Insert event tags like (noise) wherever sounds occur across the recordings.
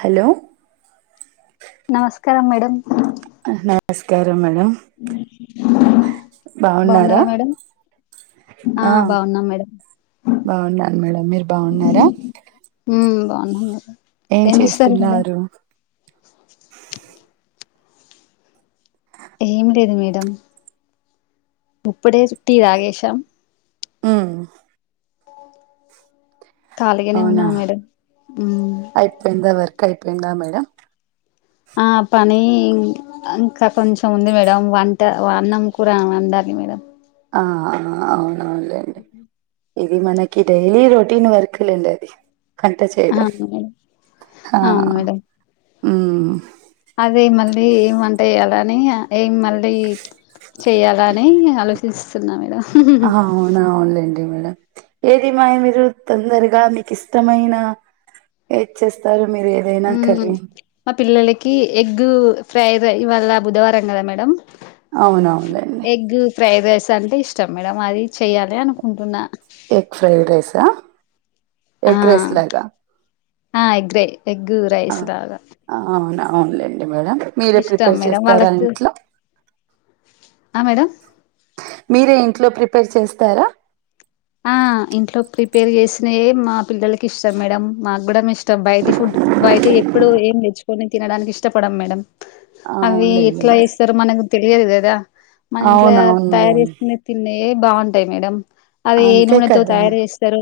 Hello నమస్కారం madam నమస్కారం madam బాగున్నారా మేడం ఆ బాగున్నాం మేడం బాగున్నాను మేడం మీరు బాగున్నారా? ఉమ్ బాగున్నాం మేడం ఏం చేస్తారు మేడం చేస్తున్నారు ఏమ్ లేదు మేడం ఇప్పుడే టీ తాగేశం ఉమ్ ఖాళీగానే అవునా ఉన్నాం మేడం ఉమ్ అయిపోయిందా వర్క్ అయిపోయిందా మేడం ఆ పనీ ఈ ఇంకా కొంచెం ఉంది మేడం వంట వన్నం కూర వండాలి మేడం ఆ ఆ అవునవునులేండి ఇది మనకి డైలీ రొటీన్ వర్క్ లేండి అది వంట చేయడం అవును మేడం హా అవును మేడం ఉమ్ అదే మళ్ళీ ఏం వంట యేయాలని ఏం మళ్ళీ చేయాల అని ఆలోచిస్తున్నా మేడం ఆహా అవును లేండి మేడం ఏది మాయ మీరు తొందరగా మీకు ఇష్టమైన ఏదిచ్చేస్తారు ఉమ్ మా పిల్లలకి ఎగ్ ఫ్రై రై ఇవాళ్ళ బుధవారం కదా మేడం అవునవునులెండి ఫ్రైడ్ రైస్ అంటే ఇష్టం మేడం అది చేయ్యాలి అనుకుంటున్నా ఎగ్ ఫ్రైడ్ రైస్ ఆ ఎగ రైస్ లాగా ఆ ఎగ్రే ఎగ్గు ఆ రైస్ రాగా అవును అవునులేండి మేడం మీరే ప్రిపేర్ మేడం చేస్తారా వాళ్ళకు ఇంట్లో ఆ మేడం మీరే ఇంట్లో ప్రిపేర్ చేస్తారా ఆ ఇంట్లో ప్రిపేర్ చేసిన మా పిల్లలకి ఇష్టం మేడం మాకు కూడామ్ ఇష్టం బయటి ఫుడ్ బయటియి ఎప్పుడు ఏం తెచ్చుకోం కొని తినడానికి ఇష్టపడం మేడం అవి అవునులేండి ఎట్లా మేడం ఏస్తారు మనకు తెలియదు కదా మన ఇంట్ల అవునవును తయారు మేడం చేసుకునే తిండే బాగుంటాయి మేడం అది ఏ అంతే నూనెతో కదా తయారు చేస్తారో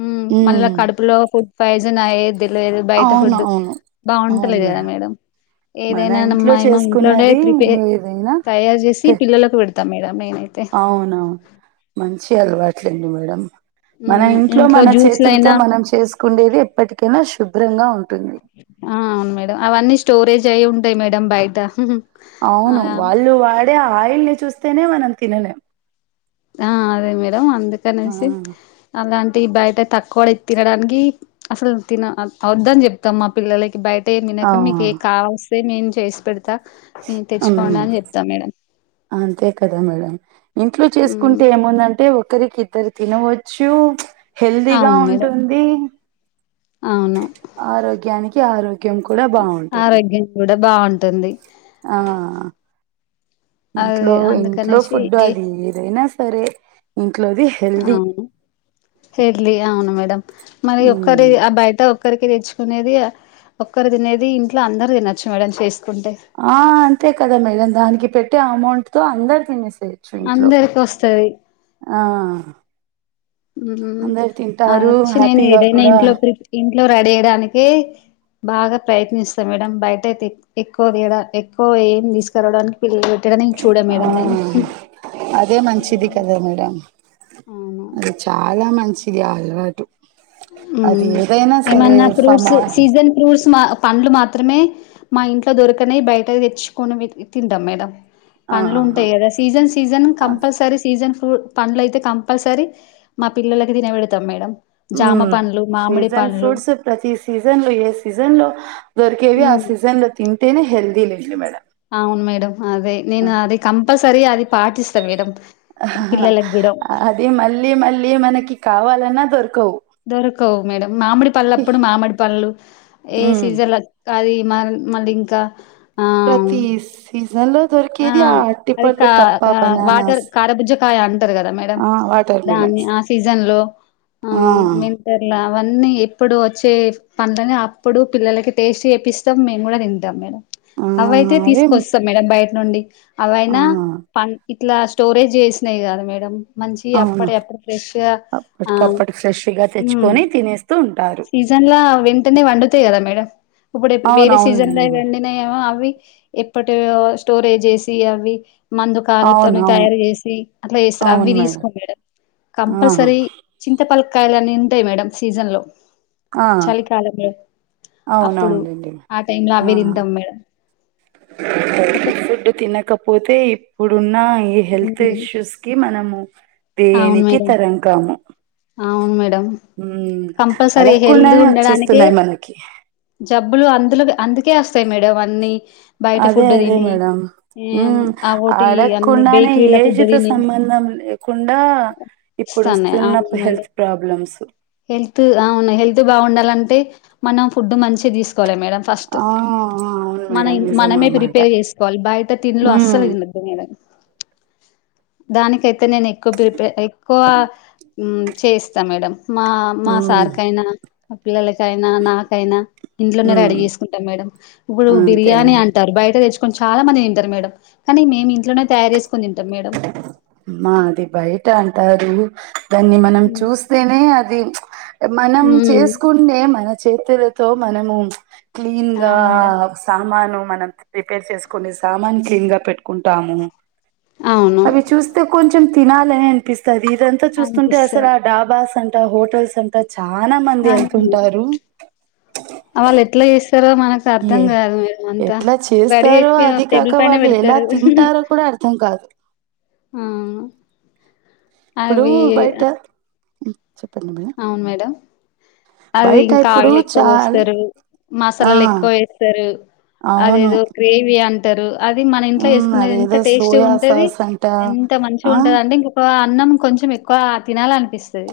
ఉమ్ మళ్ళా కడుపులో ఫుడ్ పాయిజన్ అయ్యేది. తినలేదు బయట అవును ఫుడ్ అవును బాగుంటలేదు కదా మేడం మన ఏదైనా నమ్ ఇంట్లో మా మా ఇంట్లోనే చేసుకున్నది ప్రిపేర్ ఏదైనా తయారు చేసి పిల్లలకు పెడతా మేడం నేనే అవునా మంచి అలవాట్లేండి మేడం మన మ్మ్ ఇంట్లో మన చేతులతో జ్యూస్లయినా మనం చేసుకుండేది ఎప్పటికైనా శుభ్రంగా ఉంటుంది. ఆ అవును మేడం అవన్నీ స్టోరేజ్ అయి ఉంటాయి మేడం బయట అవును అలా వాళ్ళు వాడే ఆ ఆయిల్ని చూస్తేనే మనం తినలేం ఆ అదే మేడం ఆ, అందుకనేసి అలాం టి బయట తక్కువ తినడానికి అసలు తిన వద్దు అని చెప్తాం మా పిల్లలకి బయట ఏం ఆ, తినక మీకి ఏ కావాల్స్తే మేం చేసి పెడుత నేను ఉమ్. తెచ్చుకొండి అని చెప్తా మేడం అంతే కదా మేడం ఇంట్లో హ్మ్ చేసుకుంటే ఏముందంటే ఒకరికి ఇద్దరు తినవచ్చు. హెల్తీగా అవును మేడం ఉంటుంది అవును ఆరోగ్యానికి ఆరోగ్యం కూ డా బాగుంటుంది ఆరోగ్యం కూడా బాగుంటుంది ఆ అది ఇంట్లో ఇంట్లో అందుకనేసి ఫుడ్డు ఏ అది ఏదైనా సరే ఇంట్లోది హెల్ది అవును హెడ్లీ అవును మేడం మరి ఒక్కరి ఆ అబ్బాయితో ఒక్కరికి తెచ్చుకునేది ఒక్కరు తినేది ఇంట్లో అందరు తినొచ్చు మేడం చేస్ ఆ అంతే కదా మేడం దానికి పెట్టే అమౌంట్తో అందరు తినేస్ చేయచ్చు ఇంట్లో అందరికి వస్తది ఆ ఉ అందరు ఆ తింటారు చి నేను హ్యాపీగా ఏదైనా కూడా ఇంట్లో ప్రి ఇంట్లో రెడీ యేయడానికి బాగా ప్రయత్నిస్తా మేడం బయట అయితే ఎక్ ఎక్కువ వేడా ఎక్కువ ఏం తీసుకురావడానికి పిల్లలు పెట్టడం నేను చూడన్ ఆ మేడం నేను అదే మంచిది కదా మేడం అవును అది చాలా మంచిది ఆ అలవాటు ఉ అది ఏదైనా సరే ఏమన్నా ఫ్రూట్స్ సమా సీజన్ ఫ్రూట్స్ మ పండ్లు మాత్ త్రిమే మా ఇంట్లో దొరకనవి బయట తెచ్చుకొని వి తింటాం మేడం. పండ్లు ఉంటాయి కదా ఆ సీజన్ సీజన్ కంపల్సరీ సీజన్ ఉ పండ్లు అయితే కంపల్సరీ మా పిల్లలకి తినబెడతాం మేడం. ఉ జామ పండ్లు మామిడి సీజన్ పండ్లు ఫ్రూట్స్ ప్రతి సీజన్లో ఏ సీజన్లో దొర్ కేవి ఆ ఉమ్ సీజన్లో తింటేనే హెల్థీ లేండి మేడం అవును మేడం అదే నేను అది కంపల్సరీ అది పాటిస్తా మేడం. ఆహాహా పిల్లలకి కూడా అది మళ్ళీ మళ్ళీ మనకి కావాలన్నా దొరుక్ దొరకవు మేడం మామిడి పళ్ళప్పుడు మామిడి పళ్ళు ఏ ఉమ్ సీజన్లో ఆది మల్ మళ్ళీ ఇంకా ఆ ప్రతి సీజన్ లో ఆ దొరికేది అది కా అరటిపండ్లు తప్ప ఆ వాటర్ బనానాస్ కారబుజ్జు కాయ అంటారు కదా మేడం ఆ వాటర్ దాన్ని మిలన్స్ ఆ సీజన్లో ఆ వింటర్లా అవన్నీ ఎప్పుడు వచ్చే పనులనే అప్పుడు పిల్లలకి టేస్టీ చేపిస్తాం, మేము కూడా తింటాం మేడం. ఆ అవైతే అవే తీసుకొస్తాం మేడం బయట నుండి ఆ అవైనా పన్ ఇట్లా స్టోరేజ్ చేసినవి కాదు మేడం మంచి అవును అప్పుడే అప్పుడు ఫ్రెష్గా ఆ అప్పటికప్పటికి ఫ్రెష్గా ఉమ్ తెచ్చుకొని తినేస్తూ ఉంటారు సీజ అండ్ల వెంటనే వండుతాయి కదా మేడం ఇప్పుడు వేరే అవునవునండి సీజన్లో మేడం వండినయేమో అవి ఇప్పటిగా స్టోరేజ్ చేసి అవి మందు అవును కాలుతోని అవును తయారు చేసి అట్లా చేేస్తారు అవి తీసుకోము మేడం. ఆహా కంపల్సరీ చింతపలకాయలు అని ఉంటాయి మేడం సీజన్లో. ఆ చలికాలంలో అప్పుడు అవునవునండి ఆ టైమ్లో అవే ఆహా తింత్తం మేడం. (inaudible) ఫుడ్ తినకపోతే ఇప్పుడున్న ఈ హెల్త్ హ్మ్. ఇష్యూస్కి మనము. అవును దేనికి మేడం తరం కాము అవును మేడం మ్మ్ కంపల్సరీ హెల్ది అడగకుండానే ఉండడానికి వచ్చేస్తున్నాయి మనకి జబ్బులు అందులో అందుకే వస్తాయి మేడం అన్నీ అదే అదే మేడమ్ ఉ ఏం అవోటి అన్ని అడకుండానే బేకరీల ఫుడ్ ఏజితో తిని సంబంధం లేకున్ కుండా ఇప్పుడు వస్తాన్నాయి వస్తున్న అవును మేడం హెల్త్ ప్రాబ్లమ్సు హెల్త్ అవును హెల్త్ బాగుండాలంటే మనం ఫుడ్ మంచిగా తీసు కొలె మేడం ఫస్ట్ ఆ అవును మనవి మేడం నిజం ఆ మనమే మాట ప్రిపేర్ చేసుకోవాలి బయట తిన్లు మ్మ్ అస్సలు తినక్ ఓకే మేడం దానికైతే నేను ఎక్కువ ప్రిపే ఎక్కువ ఉ చేస్తా మేడం. మా మా మ్మ్ సార్ కైనా మా పిల్లల కైనా నాకైనా ఇంట్లోనే రెడీ మ్మ్ చేసుకుంటాం మేడం, ఇప్పుడు అంతే బిర్యానీ అం అంటారు బయట తెచ్ చాలా మంది తింటారు మేడం కానీ మేము ఇంట్లోనే తయారు చేస్ మాది బయట అంటారు దాన్ని మనం ఉమ్ చూస్తేనే అది మ్చ్ మనం ఉమ్. చేసుకునే మనద్ చేతులతో మనము మ్చ్ క్లీన్ గా అవును మేడం ఆ సామాను మనం ప్రిపేర్ చేసుకునే సామాన్ క్లీన్ గా పెట్టుకుంటాము అవును అవి చూస్తే కొంచెం తినాలని అనిపిస్తుంది ఇదంతా చూస్తుంటే అసలు అనిపిస్తది ఆ డాబాస్ అంట ట హోటల్స్ అంట చాలా మంది (unintelligible) వెళ్తుంటారు ఆ వాళ్లు ఎట్లా జేస్తారో మనక్ అసలర్ధం ఏ గాదు మేరు అంతా ఎట్లా రెడీ చేస్తారో చేసి అది టేబుల్ కాక పైనే వాళ్ళు ఎలా పెడతారు తింటారో కూడా అర్థం కాదు అవును ఇప్పుడూ బయట చెప్పండి మేడం అవును మేడం అవి బయట ఇంకా ఇప్పుడు ఆయిల్ ఎక్కువ చాల్ వోస్తారు ఆ మసాలాలు ఎక్కువ ఎత్తారు అవును అదేదో గ్రేవి అంట్ అది మన ఇంట్లో హ్మ్ చేసుకునేది ఎంత అదేదో టేస్టీ సోయా గుంటది సాస్ అంట ఎంత మంచిగా ఆ ఉంటది అంటే ఇంకొక ఆ అన్నం కొంచెం ఎక్కువ గా తినాలనిపిస్తది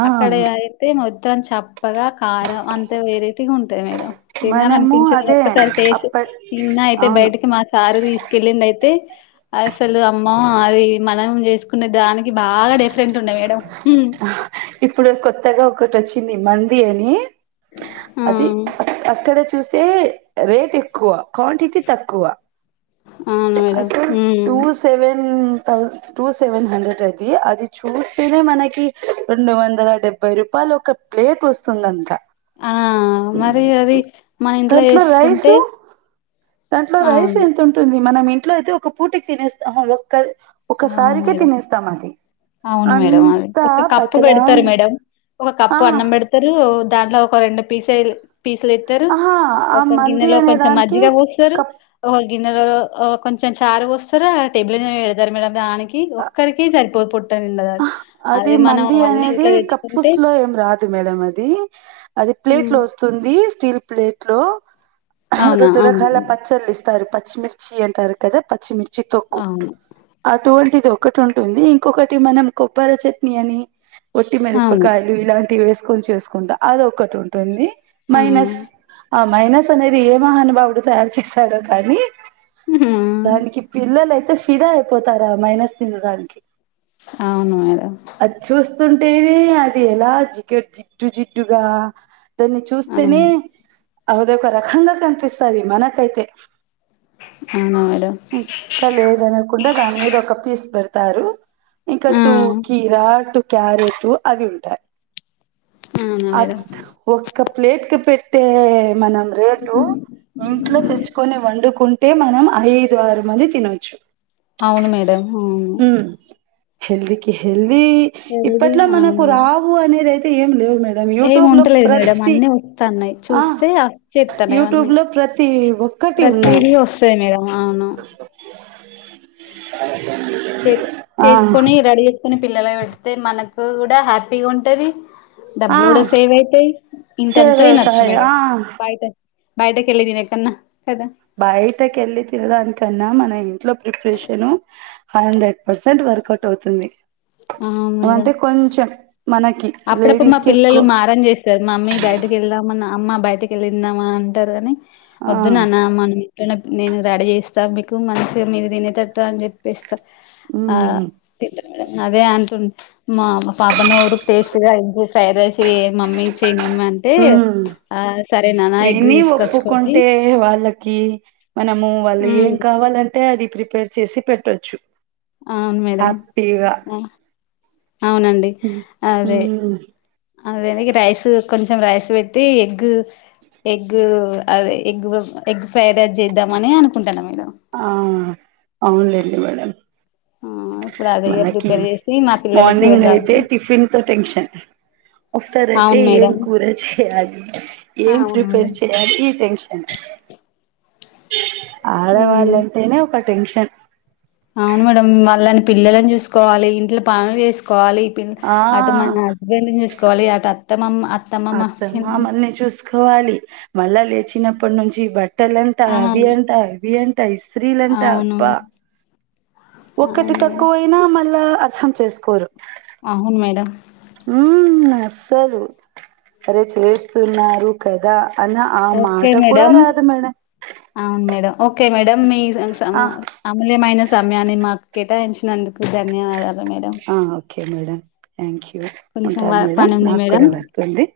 ఆ అక్కడి అయితే మొత్తం చప్పగా కారం అంతే వెరైటీగా ఉంటాయి మేడం తినాలన్పి మనము పించెదు అదే ఒక్కసారి టెస్ట్ అప్పట్ తిన్నా అయితే అవును బయటికి మా సారి తీసుకెళ్ళిండేయితే అసలు అమ్మో అది మనం జేసుక్ కునే దానికి బాగా డిఫరెంట్ ఉండే మేడం ఉమ్ ఇప్పుడు కొత్తగా ఒకటి వచ్చింది మంది అని అది అక్కడ చూస్తే స్తే రేట్ ఎక్కువ క్వాంటిటీ తక్కువ ఆ అవును మేడం అసల్ టూ హ్మ్ సెవెన్ థౌ టూ సెవెన్ హండ్రెడ్ అది అది చూస్తేనే మనకి రెండు వందల డెబ్బై రూపాయ యాలు ఒక ప్లేట్ వస్తుందంట అన్నా మరీ అది మన ఇంట్ల దాంట్లో జేసుకుంటే రైసు దాంట్లో రైస్ ఎంత ఉంటుంది మనం ఇంట్లో అయితే ఒక పూటక్ తినేస్తాం ఆహా ఒకల్ అవును ఒకసారికే మేడం తినేస్తాం అది అవును మేడం అది అంతా ఒక కప్పు పెడతారు పతలాగ్ మేడం ఒక కప్పు అన్నం పెడతారు దాంట్ల ఒక రెండు పీసాయిల్ పీసులేత్తారు ఆహా ఆ ఒక మంది గిన్నెలో అనే కొంచెం దానికి మజ్జిగా పోస్తారు కప్ ఒ గిన్నెలో కొంచెం చారు పోస్తారు టేబుల మీద పెడతారు మేడమ్ దానికి కి ఒక్కరికి సరిపోదు పొట్ట నీ ఆహ్ అది మంది అనేది తెచ్చుకుంటే కప్పుస్లో ఏం రాదు మేడమ్ అది అది ప్లేట్ లో హ్మ్. వస్తుంది స్టీల్ ప్లేట్ లో ఆహ్ అవునా రెండు అవును రకాల పచ్చళ్ళు ఇస్త తార్ పచ్చిమిర్చి అంటారు కదా పచ్చిమిర్చి తొక్కు అవును అటువంటిది ఒక్ ఒకటి ఉంటుంది ఇంకొకటి మనం కొబ్బర చట్నీ అని ఒట్టి అవును మిరపకాయలు ఇలాంటి వేసుకు కొనిచేసుకుంటా అది ఒకటి ఉంటుంది ఆ మైనస్ ఆ మైనస్ అనేది ఏ మహానుభావుడు తయారు చేస్తాడో కానీ హ్మ్. దానికి పిల్లలయితే ఫిదా అయిపోతారా మైనస్ తినడానికి అవును మేడమ్ చుస్తుంటివి అది ఎలా జిగేడ్ జిడ్డు జిడ్డుగా దాన్ని చూస్తేనే అవును అదొక రకంగా కనిపిస్తంది మనకైతే అవునా మేడం ముక్క లేదనకుండా దాని మీద ఒక పీస్ పెడతారు ఇంకా టూ అవునా కీరా టూ క్యారెటు అవి ఉంటాయి అద్ మేడం ఒక్క ప్లేట్ కి పెట్టే మనం రేటు ఇంట్లో తెచ్చుకొని వండుకుం టే మనం ఐదు ఆరు మంది తినొచ్చు అవును మేడం అవును ఉమ్ హెల్దీకి హెల్దీ హెల్దీ ఇప్పట్లో అవును మనకు మేడం రావు అనేది అయితే ఏం లేవు మే ఏం ఉంటలేదు మేడం అన్ని వస్తన్నాయి ఆ చూస్తే వచ్చేత్తన్నాయి యూట్యూబ్ అన్నీ లో ప్రతి ఒక్కటి ఉన్నాయి ప్రతిదీ వస్తది మేడం అవును చాయన్న తాగి చే చేసుకొని రెడీ చేసుకొని పిల్లలకు పెడితే మనకు కూడా హ్యాపీగా ఉంటది ఆ డబ్బులు కూడా సేవ్ అవుతయి ఇంటంత సేవ్ తినచ్చు అవుతాయి మేడం ఆ బయటది బయటకు ఎల్లి తినే కన్నా కదా బయటకెల్లి తినాదని కన్నా మన ఇంట్లో preparation five hundred percent workout అవుతుంది. అవును మేడం ఏమంటే కొంచెం మనకి అప్పుడప్పుడు మా లేడీస్ కి పిల్లలు ఎక్కువ మారం చేస్తారు మమ్మీ బయటకు వెళ్దాము అమ్మ బయటకి వెళ్ళి తిందామా అంటారు గాని ఆ వద్దునాన్న మనం ప్రనప్ నేను రెడీ చేస్తా మీకు మంచిగా మీరు తినేటట్టు అని చెప్పేస్ త ఆ ఉమ్ అదే తింటారు మేడం మా పాప నోరు టేస్ట్గా అంచి ఫ్రైడ్ రైస్ ఏయ్ మమ్మీ చేయి మమ్మీ అంటే ఉమ్ ఆ సరేనాన ఎగ్గు తీసుకొచ్చుకోండి ఈ మనము వాళ్ళు హ్మ్ ఏం కావాలంటే అది ప్రిపేర్ చేసి పెట్టచ్చు అవును మేడం ఆ అవునండి ఉమ్ అదే ఉమ్, అదే ఇగ రైస్ కొంచెం రైస్ వేట్టి ఎగ్ ఎగ్ అదే ఎగ్ ఎగ్ ఫ్రైడ్ రైస్ చేద్దామని అనుకుంటాన్న మేడం ఆ అవునులేండి మేడం ఆ ఇప్పుడు అదే మనకి ప్రిపేర్ చేసి మా పిల్లలకి మార్నింగ్ అయితే పెడదామని టిఫిన్ తో టెన్షన్ ఆఫ్టర్ అయితే అవును ఏం మేడం కూర చేయాలి ఏం అవును ప్రిపేర్ మేడం చేయాలి ఈ టెన్షన్ ఉమ్ ఆడవాళ్ళంటేనే ఒక టెన్షన్ అవును మేడంమ్ వాళ్ళని పిల్లలని చూసుకోవాలి ఇంట్లో పనులు ఏసు కోవాలి పి ఆ అటు మన హస్బెండ్ ను చూసుకోవాలి అటు అత్త మామ అత్త మామల్ని చూసుకోవాలి మళ్ళా లేచినప్పటి నుంచి బట్ టలంతా ఆ అవియంట ఇవియన్ టైస్త్రీలు అంట అవును అబ్బా ఒక్కటి అవును మేడం తక్కువైనా మళ్ళా అర్థం చేసుకోరు ఆహును మేడం ఉమ్ అస్సలు అరే చేస్తున్నారు కదా అన్న ఆ ఓకే మాట కూడా మేడం రాదు మేడం అవును మేడం ఓకే మేడం మీ సము ఆ అమూల్యమైన సమయాన్ని మాకు కేటాయించినందుకు ధన్యవాదాలు మేడం ఆ ఓకే మేడం థ్యాంక్ యూ ఆ కొంచెం ఉంటాను మేడం పని ఉంది నాకు కూడా మేడం వర్క్ ఉంది